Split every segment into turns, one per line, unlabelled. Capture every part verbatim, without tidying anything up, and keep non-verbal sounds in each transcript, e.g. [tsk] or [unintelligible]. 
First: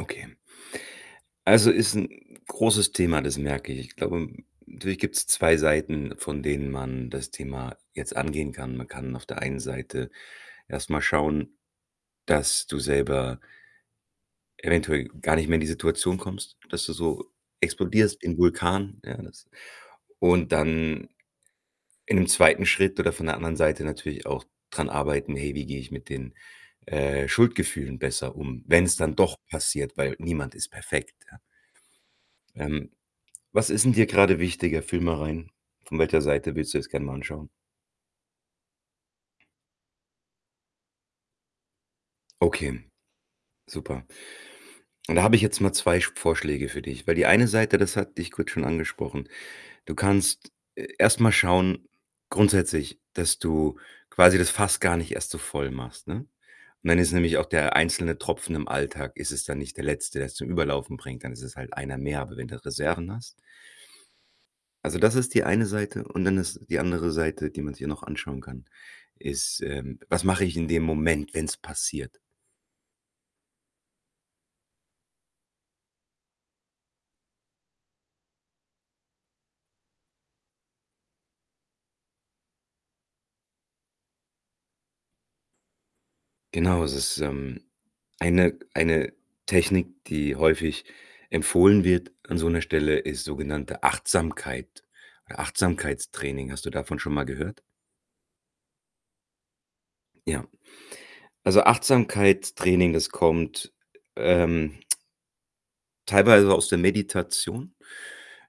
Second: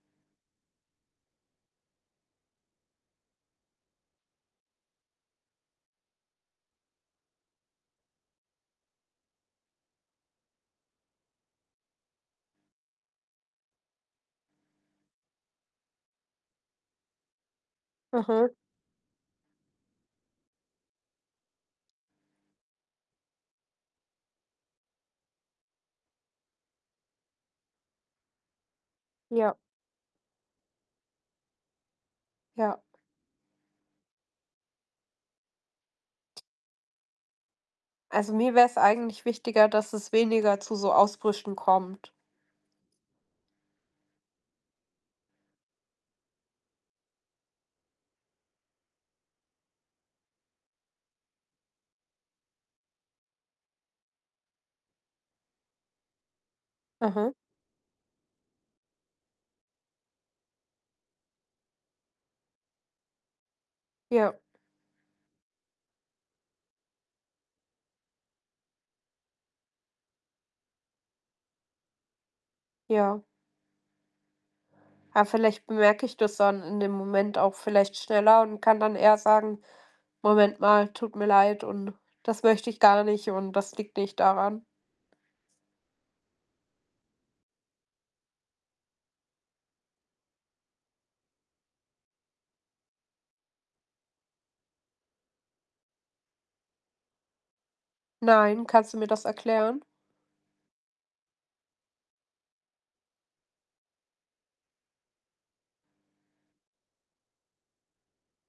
Okay. Also, ist 'n großes Thema, das merke ich. Ich glaubem natürlich gibt's zwei Seiten, von denen man das Thema jetzt angehen kann. Man kann auf der einen Seite erst mal schauen, dass du selber eventuell gar nicht mehr in die Situation kommst, dass du so explodierst wie 'n
Aha.
Vulkan, ja, das und dann in dem zweiten Schritt oder von der anderen Seite natürlich auch dran arbeiten: „Hey, wie gehe ich mit den, äh, Schuldgefühlen besser um, wenn's dann doch
Ja.
passiert?“, weil niemand ist perfekt, ja?
Ja.
Ähm, was ist denn dir grade wichtiger, fühl mal rein? Von welcher Seite willst du das gern mal anschauen?
Also, mir wäre es eigentlich wichtiger, dass es weniger zu so Ausbrüchen kommt.
Okay, super. Und da habe ich jetzt mal zwei Sch Vorschläge für dich, weil die eine Seite, das hatte ich kurz schon angesprochen. Du kannst e erst mal schauen grundsätzlich, dass du quasi das Fass gar nicht erst so voll machst, ne? Und dann ist
Aha.
nämlich auch der einzelne Tropfen im Alltag ist es dann nicht der letzte, der es zum Überlaufen bringt. Dann ist es halt einer mehr. Aber wenn du Reserven hast
Ja.
Also, das ist die eine Seite und dann ist die andere Seite, die man sich hier noch anschauen kann, ist, ähm: „Was mache ich in dem Moment, wenn's passiert?“
Ja. Ja, vielleicht bemerke ich das dann in dem Moment auch vielleicht schneller und kann dann eher sagen: „Moment mal, tut mir leid.“ und „Das möchte ich gar nicht.“ und „Das liegt nicht daran.“
Genau, es ist, ähm, eine eine Technik, die häufig empfohlen wird an so 'ner Stelle, ist sogenannte Achtsamkeit Achtsamkeitstraining. Hast du davon schon mal gehört?
Nein, kannst du mir das erklären?
Ja. Also, Achtsamkeitstraining, das kommt, ähm [tsk] teilweise aus der Meditation.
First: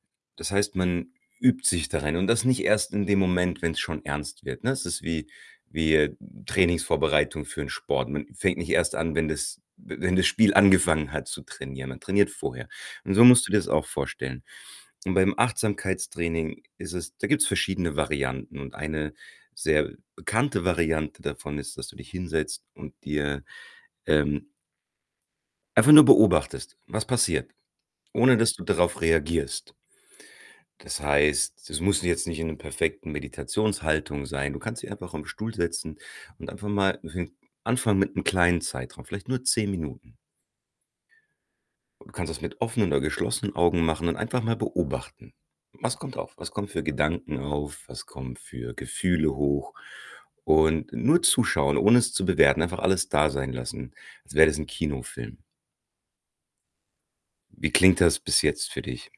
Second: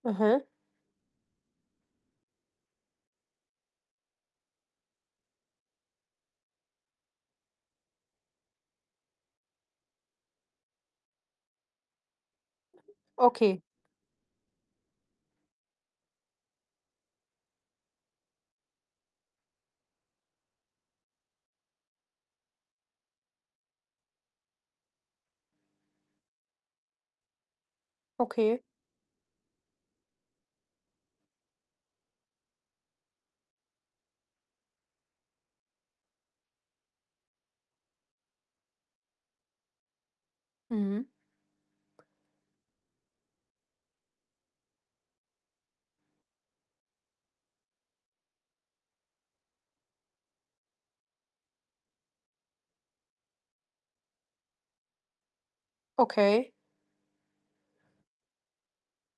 Aha.
Das heißt, man übt sich darin und das nicht erst in dem Moment, wenn's schon ernst wird, ne? Es ist wie wie, äh, Trainingsvorbereitung für den Sport. Man fängt nicht erst an, wenn das w wenn das Spiel angefangen hat, zu trainieren. Man trainiert vorher. Und so musst du dir
Okay.
das auch vorstellen. Und beim Achtsamkeitstraining ist es da gibt's verschiedene Varianten. Und eine sehr bekannte Variante davon ist, dass du dich hinsetzt und dir, ähm einfach nur beobachtest, was passiert, ohne dass
Okay.
du darauf reagierst. Das heißt, das muss jetzt nicht in 'nem perfekten Meditationshaltung sein. Du kannst dich einfach auf 'n Stuhl setzen und einfach mal [unintelligible] anfangen mit 'nem kleinen Zeitraum, vielleicht nur zehn Minuten.
Mhm.
Du kannst das mit offenen oder geschlossenen Augen machen und einfach mal beobachten. Was kommt auf? Was kommen für Gedanken auf? Was kommen für Gefühle hoch? Und nur zuschauen, ohne es zu bewerten, einfach alles da sein lassen, als wär das 'n Kinofilm.
Okay.
Wie klingt das bis jetzt für dich?